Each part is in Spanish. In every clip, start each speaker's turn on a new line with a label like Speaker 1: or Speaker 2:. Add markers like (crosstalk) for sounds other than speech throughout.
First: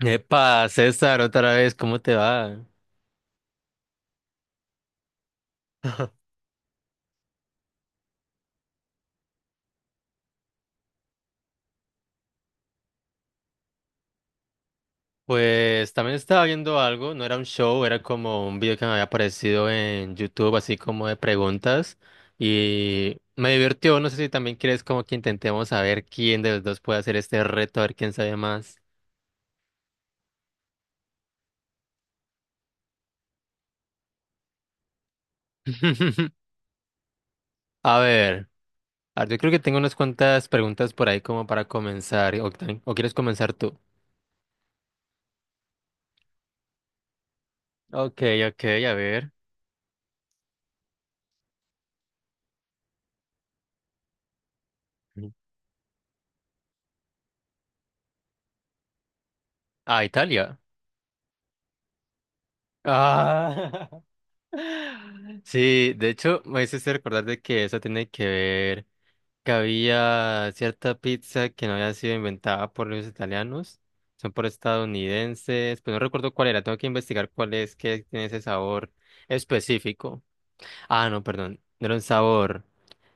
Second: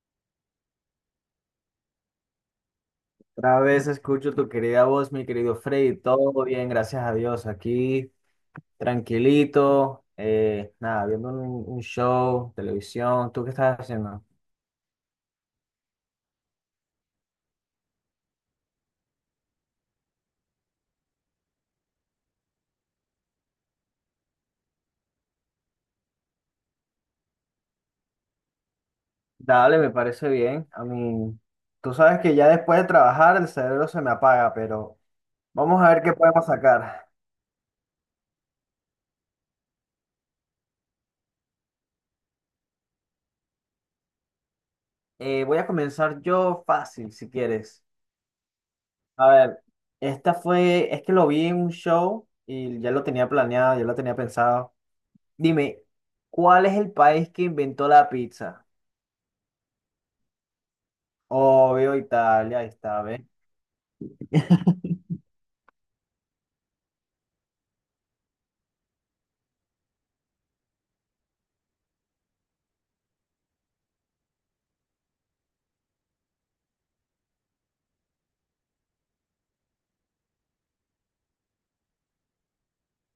Speaker 1: Epa, César, otra vez, ¿cómo te va?
Speaker 2: Otra vez escucho tu querida voz, mi querido Freddy. Todo bien, gracias a Dios. Aquí, tranquilito. Nada, viendo un show, televisión. ¿Tú qué estás haciendo?
Speaker 1: Pues también estaba viendo algo, no era un show, era como un video que me había aparecido en YouTube, así como de preguntas, y me divirtió, no sé si también quieres como que intentemos saber quién de los dos puede hacer este reto, a ver quién sabe más.
Speaker 2: Dale, me parece bien. A mí, tú sabes que ya después de trabajar el cerebro se me apaga, pero vamos a ver qué podemos
Speaker 1: (laughs)
Speaker 2: sacar.
Speaker 1: A ver, a ver, yo creo que tengo unas cuantas preguntas por ahí como para comenzar, o, o quieres comenzar tú.
Speaker 2: Voy a comenzar yo fácil, si quieres.
Speaker 1: Ok, ok, a
Speaker 2: A
Speaker 1: ver.
Speaker 2: ver, esta fue, es que lo vi en un show y ya lo tenía planeado, ya lo tenía pensado.
Speaker 1: Ujú.
Speaker 2: Dime, ¿cuál es el país que inventó la pizza?
Speaker 1: Ah, Italia.
Speaker 2: Obvio, Italia, ahí está, ¿ves?
Speaker 1: Ah. (laughs) Sí, de hecho, me hiciste recordar de que eso tiene que ver que había cierta pizza que no había sido inventada por los italianos, son por estadounidenses, pero no recuerdo cuál era, tengo que investigar cuál es, que tiene ese sabor específico. Ah, no, perdón, no era un sabor,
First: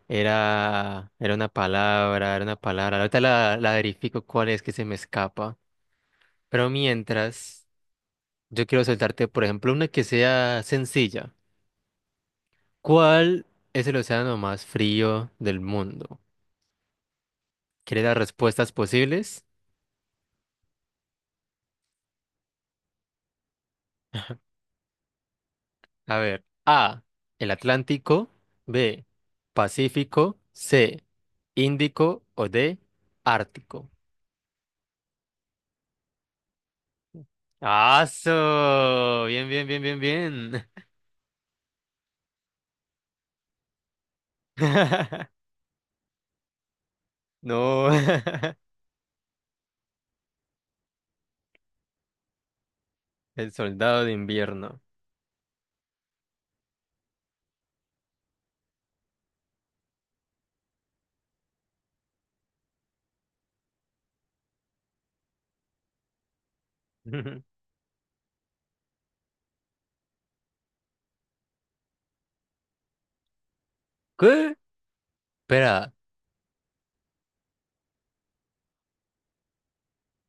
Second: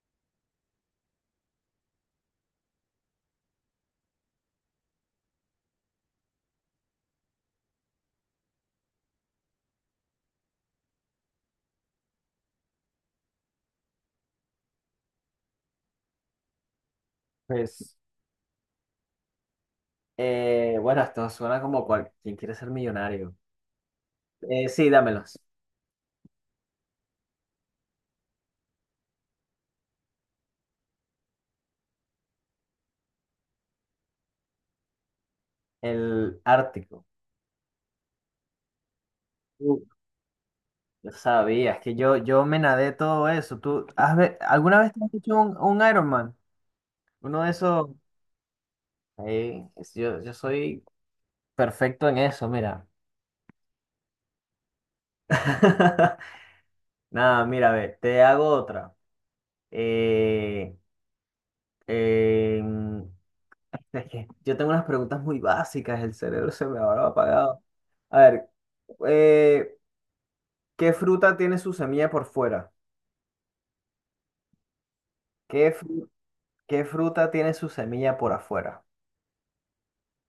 Speaker 1: era una palabra, era una palabra. Ahorita la verifico cuál es que se me escapa. Pero mientras, yo quiero soltarte, por ejemplo, una que sea sencilla. ¿Cuál es el océano más frío del mundo?
Speaker 2: Pues,
Speaker 1: ¿Quieres las respuestas posibles?
Speaker 2: bueno, esto suena como cual, ¿quién quiere ser millonario? Sí, dámelos.
Speaker 1: A ver, A, el Atlántico, B, Pacífico, C, Índico o D, Ártico.
Speaker 2: El Ártico.
Speaker 1: ¡Aso! Bien, bien,
Speaker 2: Uh,
Speaker 1: bien, bien, bien.
Speaker 2: Yo sabía, es que yo me nadé todo eso. ¿Tú has alguna vez te has
Speaker 1: (laughs)
Speaker 2: hecho un Ironman? Uno de
Speaker 1: No.
Speaker 2: esos.
Speaker 1: (laughs)
Speaker 2: Yo soy perfecto en eso, mira.
Speaker 1: El soldado de invierno.
Speaker 2: (laughs) Nada, mira, a ver, te hago otra. Eh, em, Es que yo tengo unas preguntas muy básicas, el cerebro se me habrá
Speaker 1: (laughs)
Speaker 2: apagado. A ver, eh, ¿qué fruta tiene su semilla por fuera?
Speaker 1: ¿Qué?
Speaker 2: ¿Qué,
Speaker 1: Espera,
Speaker 2: fru- qué fruta tiene su semilla por afuera?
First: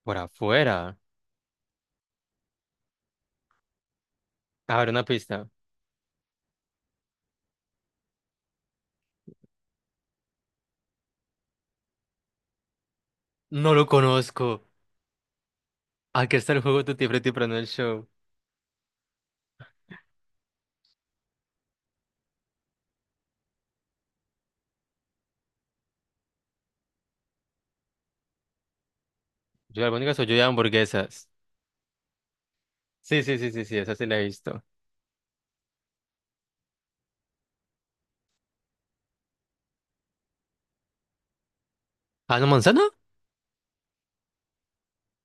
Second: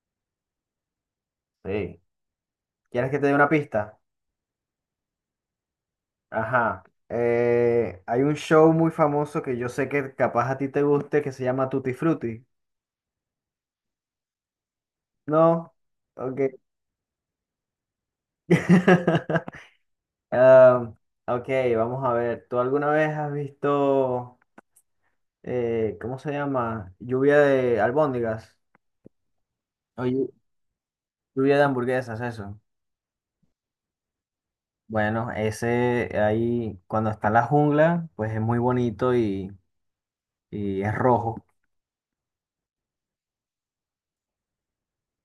Speaker 1: por afuera.
Speaker 2: Sí. ¿Quieres que te dé una pista?
Speaker 1: A ver, una pista.
Speaker 2: Ajá. Hay un show muy famoso que yo sé que capaz a ti te guste que se llama Tutti Frutti.
Speaker 1: No lo conozco.
Speaker 2: ¿No?
Speaker 1: Aquí
Speaker 2: Ok.
Speaker 1: está el juego Tutti Frutti, pero no el show.
Speaker 2: (laughs) Ah, ok, vamos a ver. ¿Tú alguna vez has visto... ¿cómo se llama? Lluvia de albóndigas.
Speaker 1: Yo de
Speaker 2: O
Speaker 1: albóndigas o
Speaker 2: llu-
Speaker 1: yo de hamburguesas.
Speaker 2: lluvia de hamburguesas, eso.
Speaker 1: Sí, sí, sí, sí, sí, esa sí la he visto.
Speaker 2: Bueno, ese ahí, cuando está en la jungla, pues es muy bonito y es rojo.
Speaker 1: ¿Ah, no, manzana?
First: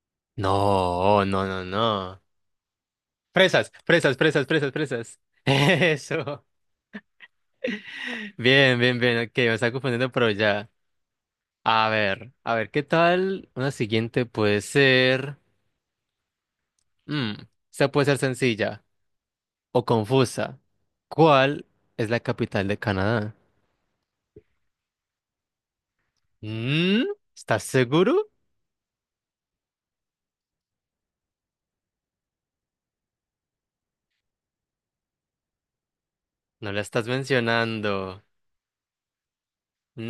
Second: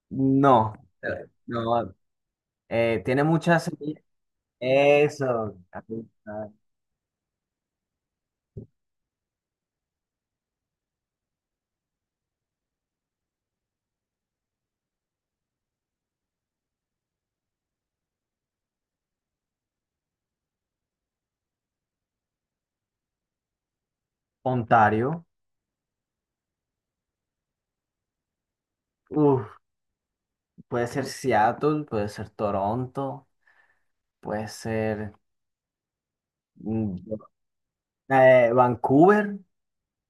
Speaker 2: No,
Speaker 1: No, no, no,
Speaker 2: no,
Speaker 1: no.
Speaker 2: tiene muchas
Speaker 1: Fresas,
Speaker 2: semillas.
Speaker 1: fresas, fresas, fresas, fresas. (laughs)
Speaker 2: Eso, aquí
Speaker 1: Eso.
Speaker 2: está.
Speaker 1: Bien, bien, bien. Ok, me está confundiendo, pero ya. A ver, ¿qué tal? Una siguiente puede ser. Mm, esta puede ser sencilla o confusa. ¿Cuál es la capital de Canadá?
Speaker 2: Ontario.
Speaker 1: Mm, ¿estás seguro?
Speaker 2: Uf, puede ser Seattle, puede ser Toronto, puede ser
Speaker 1: No la
Speaker 2: mm,
Speaker 1: estás mencionando.
Speaker 2: Vancouver.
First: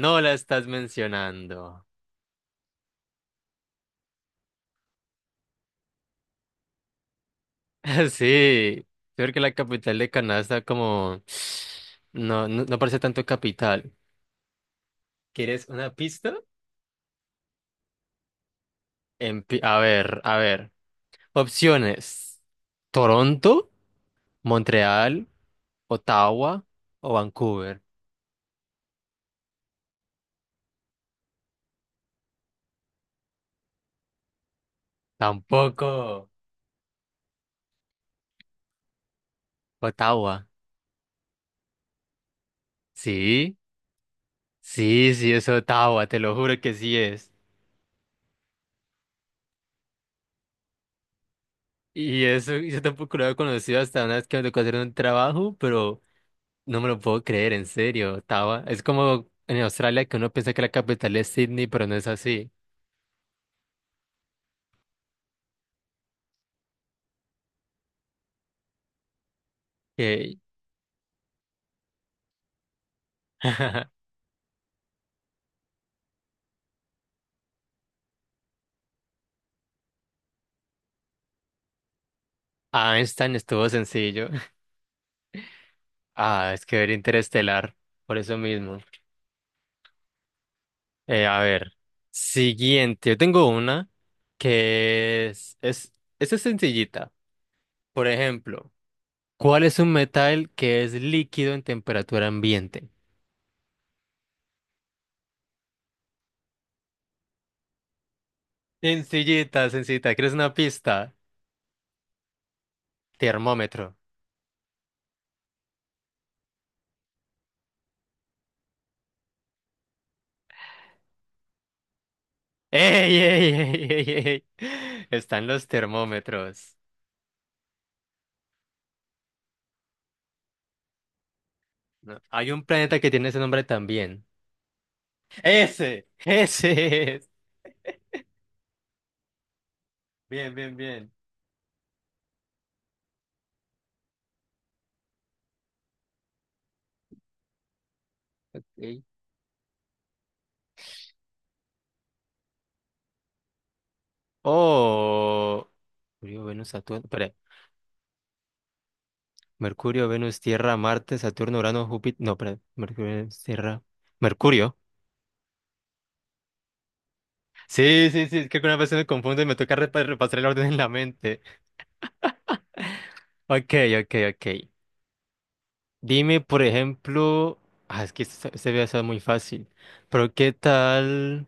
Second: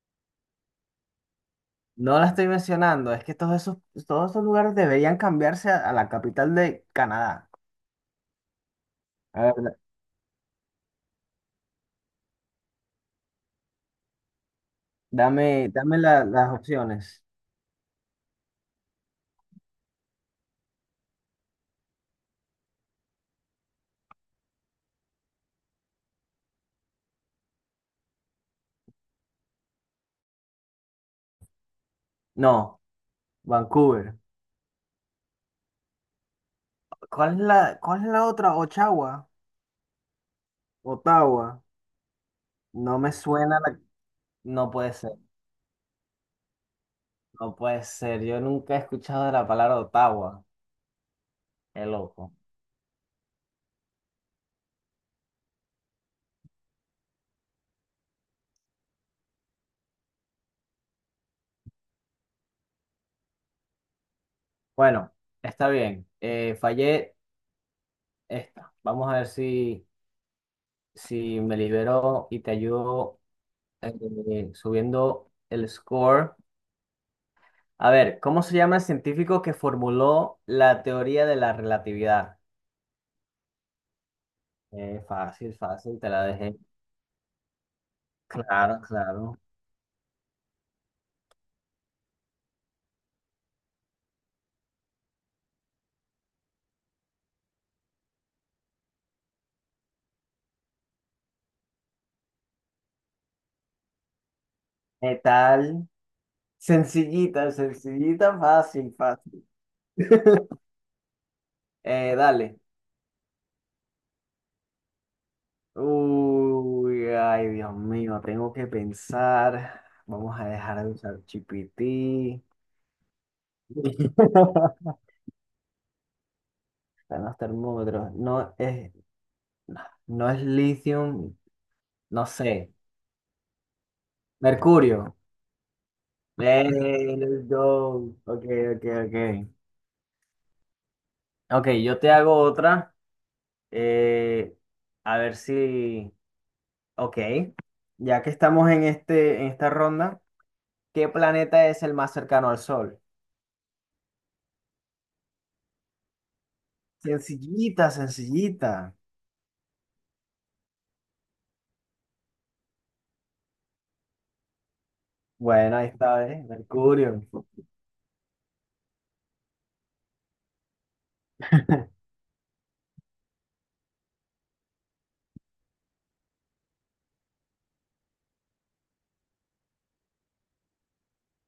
Speaker 1: No la estás mencionando.
Speaker 2: No la estoy mencionando, es que todos esos lugares deberían cambiarse a la capital de Canadá.
Speaker 1: (laughs) Sí, creo que
Speaker 2: A ver,
Speaker 1: la
Speaker 2: da-
Speaker 1: capital de Canadá está como (sniffs) no, no, no parece tanto capital. ¿Quieres
Speaker 2: dame,
Speaker 1: una
Speaker 2: dame
Speaker 1: pista?
Speaker 2: las opciones.
Speaker 1: En a ver, a ver. Opciones. Toronto, Montreal, Ottawa o Vancouver.
Speaker 2: No, Vancouver.
Speaker 1: Tampoco.
Speaker 2: ¿Cuál es cuál es la otra? Ottawa.
Speaker 1: Ottawa.
Speaker 2: Ottawa. No me
Speaker 1: Sí,
Speaker 2: suena la... No puede ser,
Speaker 1: sí, sí, es Ottawa, te lo juro que sí es.
Speaker 2: no puede ser. Yo nunca he escuchado de la palabra Ottawa. Qué
Speaker 1: Y
Speaker 2: loco.
Speaker 1: eso, y yo tampoco lo había conocido hasta una vez que me tocó hacer un trabajo, pero no me lo puedo creer, en serio, estaba. Es como en Australia que uno piensa que la capital es Sydney, pero no es así.
Speaker 2: Bueno, está bien. Fallé esta. Vamos a ver si,
Speaker 1: Ey.
Speaker 2: si me libero y te ayudo
Speaker 1: Ah.
Speaker 2: subiendo el score. A ver, ¿cómo se llama el científico que formuló la teoría de la relatividad?
Speaker 1: (laughs) Einstein estuvo sencillo. (laughs)
Speaker 2: Fácil, fácil, te la
Speaker 1: Ah,
Speaker 2: dejé.
Speaker 1: es que ver Interestelar, por eso mismo.
Speaker 2: Claro, claro.
Speaker 1: A ver, siguiente. Yo tengo una que es, esta es sencillita. Por ejemplo, ¿cuál es un metal que es líquido en temperatura ambiente?
Speaker 2: ¿Qué tal? Sencillita, sencillita, fácil, fácil.
Speaker 1: Sencillita, sencillita. ¿Quieres una pista?
Speaker 2: Dale.
Speaker 1: Termómetro.
Speaker 2: Uy, ay, Dios mío, tengo que pensar. Vamos a dejar de usar GPT.
Speaker 1: ¡Ey, ey, ey, ey,
Speaker 2: (laughs)
Speaker 1: ey! Están los termómetros.
Speaker 2: Están los termómetros. No es litio,
Speaker 1: No,
Speaker 2: no
Speaker 1: hay un
Speaker 2: sé.
Speaker 1: planeta que tiene ese nombre también.
Speaker 2: Mercurio.
Speaker 1: ¡Ese! ¡Ese es!
Speaker 2: Let's go. Ok, ok, ok.
Speaker 1: Bien, bien, bien.
Speaker 2: Ok, yo te hago otra. eh, a ver si. Ok. Ya que estamos en
Speaker 1: Ok.
Speaker 2: en esta ronda, ¿qué planeta es el más cercano al Sol?
Speaker 1: Oh. Mercurio, Venus, Saturno. Espera.
Speaker 2: Sencillita, sencillita.
Speaker 1: Mercurio, Venus, Tierra, Marte, Saturno, Urano, Júpiter. No, espera. Mercurio, Venus, Tierra. Mercurio.
Speaker 2: Bueno, ahí está, ¿eh? Mercurio.
Speaker 1: Sí, sí, sí. Es que alguna vez me confundo y me toca repasar el orden en la mente.
Speaker 2: (laughs)
Speaker 1: Ok, ok, ok. Dime, por ejemplo, ah, es que este se ve eso muy fácil, pero ¿qué tal?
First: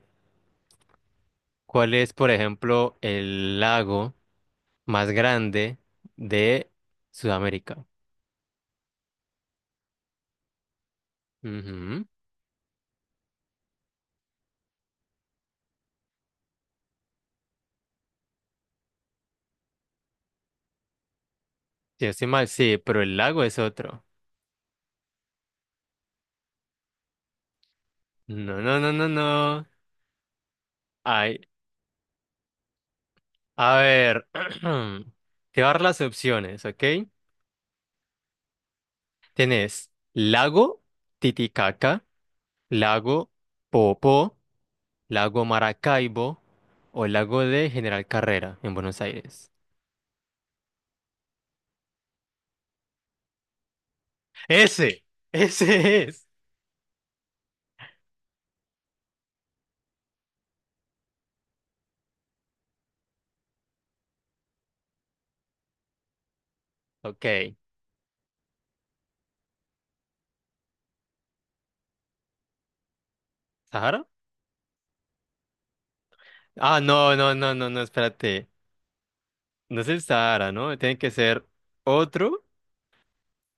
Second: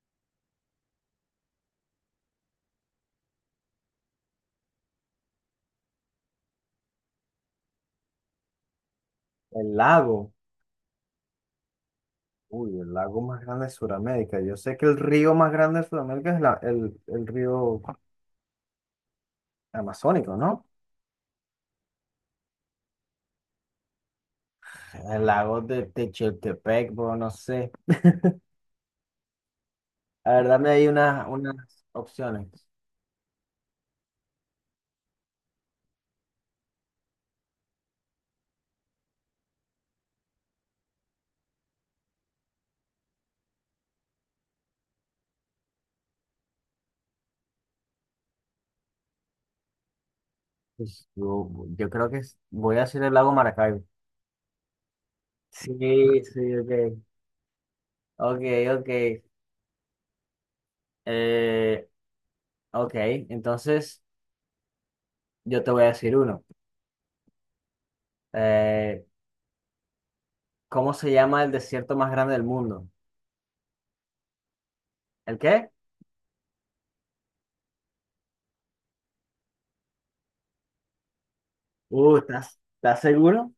Speaker 1: ¿Cuál es, por ejemplo, el lago más grande de Sudamérica?
Speaker 2: El lago.
Speaker 1: Ujú.
Speaker 2: Uy, el lago más grande de Sudamérica. Yo sé que el río más grande de Sudamérica es el río amazónico, ¿no?
Speaker 1: Si no estoy mal, sí, pero el lago es otro.
Speaker 2: El lago de Techeltepec, bro, no sé.
Speaker 1: No, no, no, no, no.
Speaker 2: A ver, dame ahí
Speaker 1: Ay,
Speaker 2: unas opciones.
Speaker 1: a ver, (clears throat) te voy a dar las opciones, ¿ok? Tienes lago Titicaca, lago Popo, Lago Maracaibo o Lago de General Carrera en Buenos Aires.
Speaker 2: Pues, yo creo que voy a decir el lago Maracaibo.
Speaker 1: Ese, ese
Speaker 2: Sí,
Speaker 1: es.
Speaker 2: sí, ok. Ok, ok. Eh, ok, entonces yo te voy a decir uno.
Speaker 1: Ok,
Speaker 2: Eh, ¿Cómo se llama el desierto más grande del mundo?
Speaker 1: ¿Sahara?
Speaker 2: ¿El qué?
Speaker 1: Ah, no, no, no, no, no, espérate. No es el Sahara, ¿no? Tiene que ser otro.
Speaker 2: Estás seguro?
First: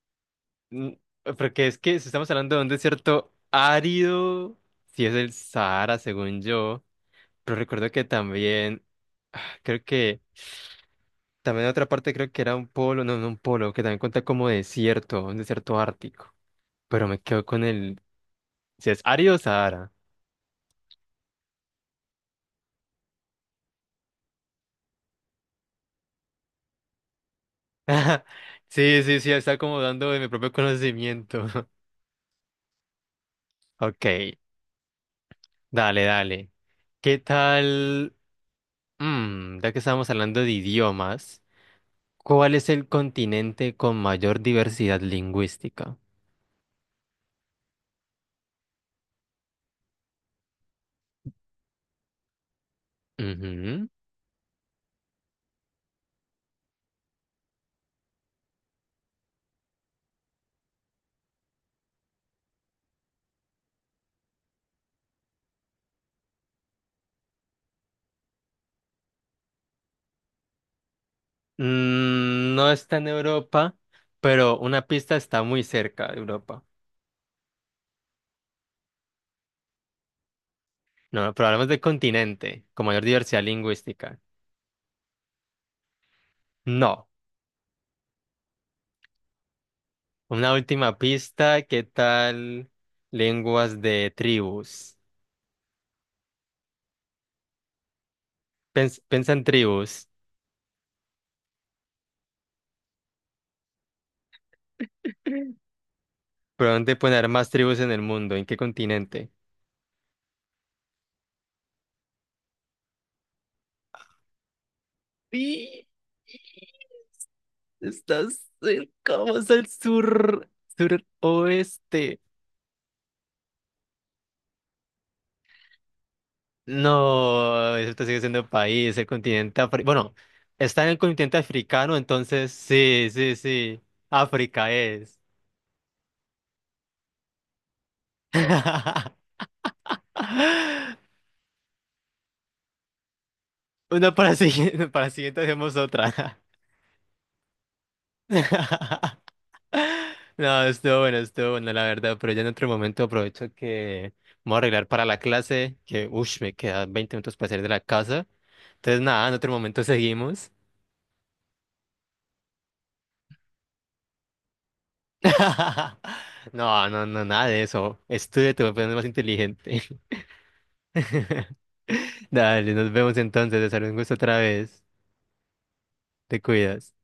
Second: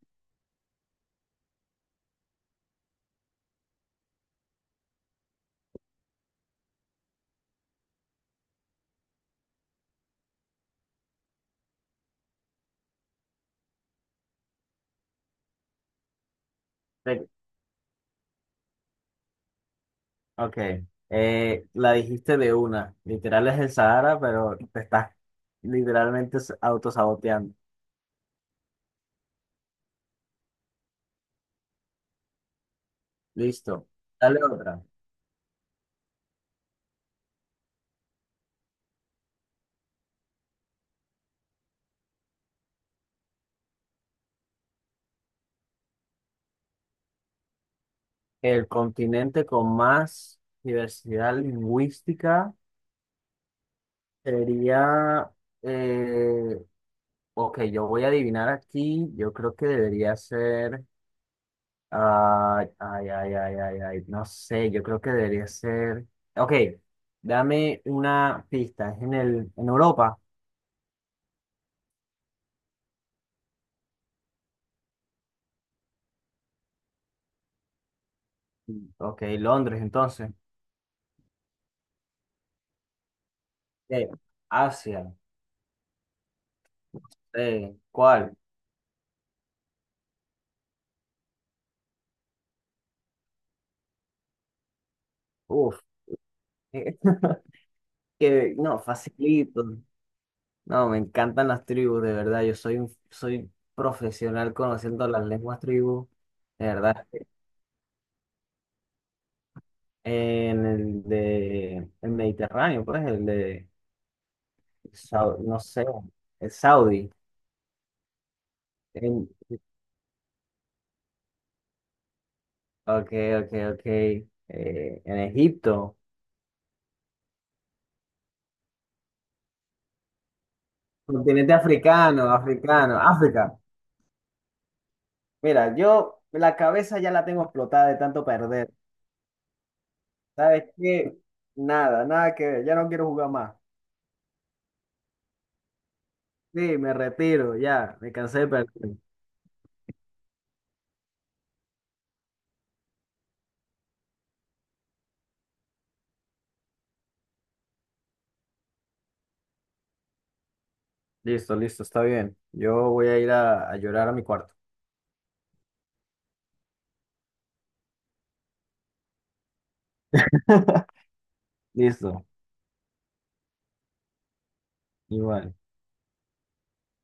Speaker 1: Mm, porque es que si estamos hablando de un desierto árido, si es el Sahara, según yo. Pero recuerdo que también, ah, creo que, también otra parte creo que era un polo, no, no un polo, que también cuenta como desierto, un desierto ártico. Pero me
Speaker 2: Te-
Speaker 1: quedo con el. Si es Ari o Sahara.
Speaker 2: ok. La dijiste de una. Literal es el Sahara, pero te estás literalmente autosaboteando.
Speaker 1: (laughs) Sí, sí, sí, está como dando de mi propio conocimiento. (laughs)
Speaker 2: Listo.
Speaker 1: Ok,
Speaker 2: Dale otra.
Speaker 1: dale, dale. ¿Qué tal? Mm, ya que estamos hablando de idiomas, ¿cuál es el continente con mayor diversidad lingüística?
Speaker 2: El continente con más diversidad lingüística
Speaker 1: Ujú.
Speaker 2: sería, eh, ok, yo voy a adivinar aquí, yo creo que debería ser, ay, ay, ay, ay, ay, ay, no sé, yo creo que debería ser, ok, dame una pista, es en en Europa,
Speaker 1: Mm, no está en Europa, pero una pista, está muy cerca de Europa.
Speaker 2: ok, Londres entonces.
Speaker 1: No, pero hablamos de continente con mayor diversidad
Speaker 2: Eh,
Speaker 1: lingüística.
Speaker 2: Asia,
Speaker 1: No.
Speaker 2: ¿cuál?
Speaker 1: Una última pista, ¿qué tal lenguas de tribus?
Speaker 2: Uf, (laughs) que no,
Speaker 1: Piensa en
Speaker 2: facilito.
Speaker 1: tribus.
Speaker 2: No, me encantan las tribus, de verdad. Yo soy soy profesional conociendo las
Speaker 1: (clears throat)
Speaker 2: lenguas tribus, de
Speaker 1: ¿Por dónde
Speaker 2: verdad.
Speaker 1: poner más tribus en el mundo? ¿En qué continente?
Speaker 2: En el de el Mediterráneo, pues, no sé,
Speaker 1: Sí,
Speaker 2: el Saudi.
Speaker 1: estás cerca,
Speaker 2: En,
Speaker 1: vamos al sur, suroeste.
Speaker 2: ok, ok, ok. En Egipto,
Speaker 1: No, eso te sigue siendo país, el continente africano. Bueno, está en el continente
Speaker 2: continente
Speaker 1: africano,
Speaker 2: africano,
Speaker 1: entonces
Speaker 2: africano,
Speaker 1: sí, sí,
Speaker 2: África.
Speaker 1: sí. África es.
Speaker 2: Mira, yo la cabeza ya la tengo explotada de tanto
Speaker 1: (laughs)
Speaker 2: perder. ¿Sabes qué? Nada, nada que ver. Ya no quiero jugar más.
Speaker 1: Una para siguiente hacemos otra.
Speaker 2: Sí, me retiro, ya, me cansé de perder.
Speaker 1: (laughs) No, estuvo bueno, la verdad, pero ya en otro momento aprovecho que me voy a arreglar para la clase, que uff, me quedan 20 minutos para salir de la casa. Entonces, nada, en otro momento seguimos.
Speaker 2: Listo, listo, está bien. Yo voy a ir a llorar a mi cuarto.
Speaker 1: (laughs) No, no, no, nada de eso. Estudia, te voy a poner más inteligente.
Speaker 2: (laughs)
Speaker 1: (laughs)
Speaker 2: Listo,
Speaker 1: Dale, nos vemos entonces, César, un gusto otra vez.
Speaker 2: igual.
Speaker 1: Te cuidas.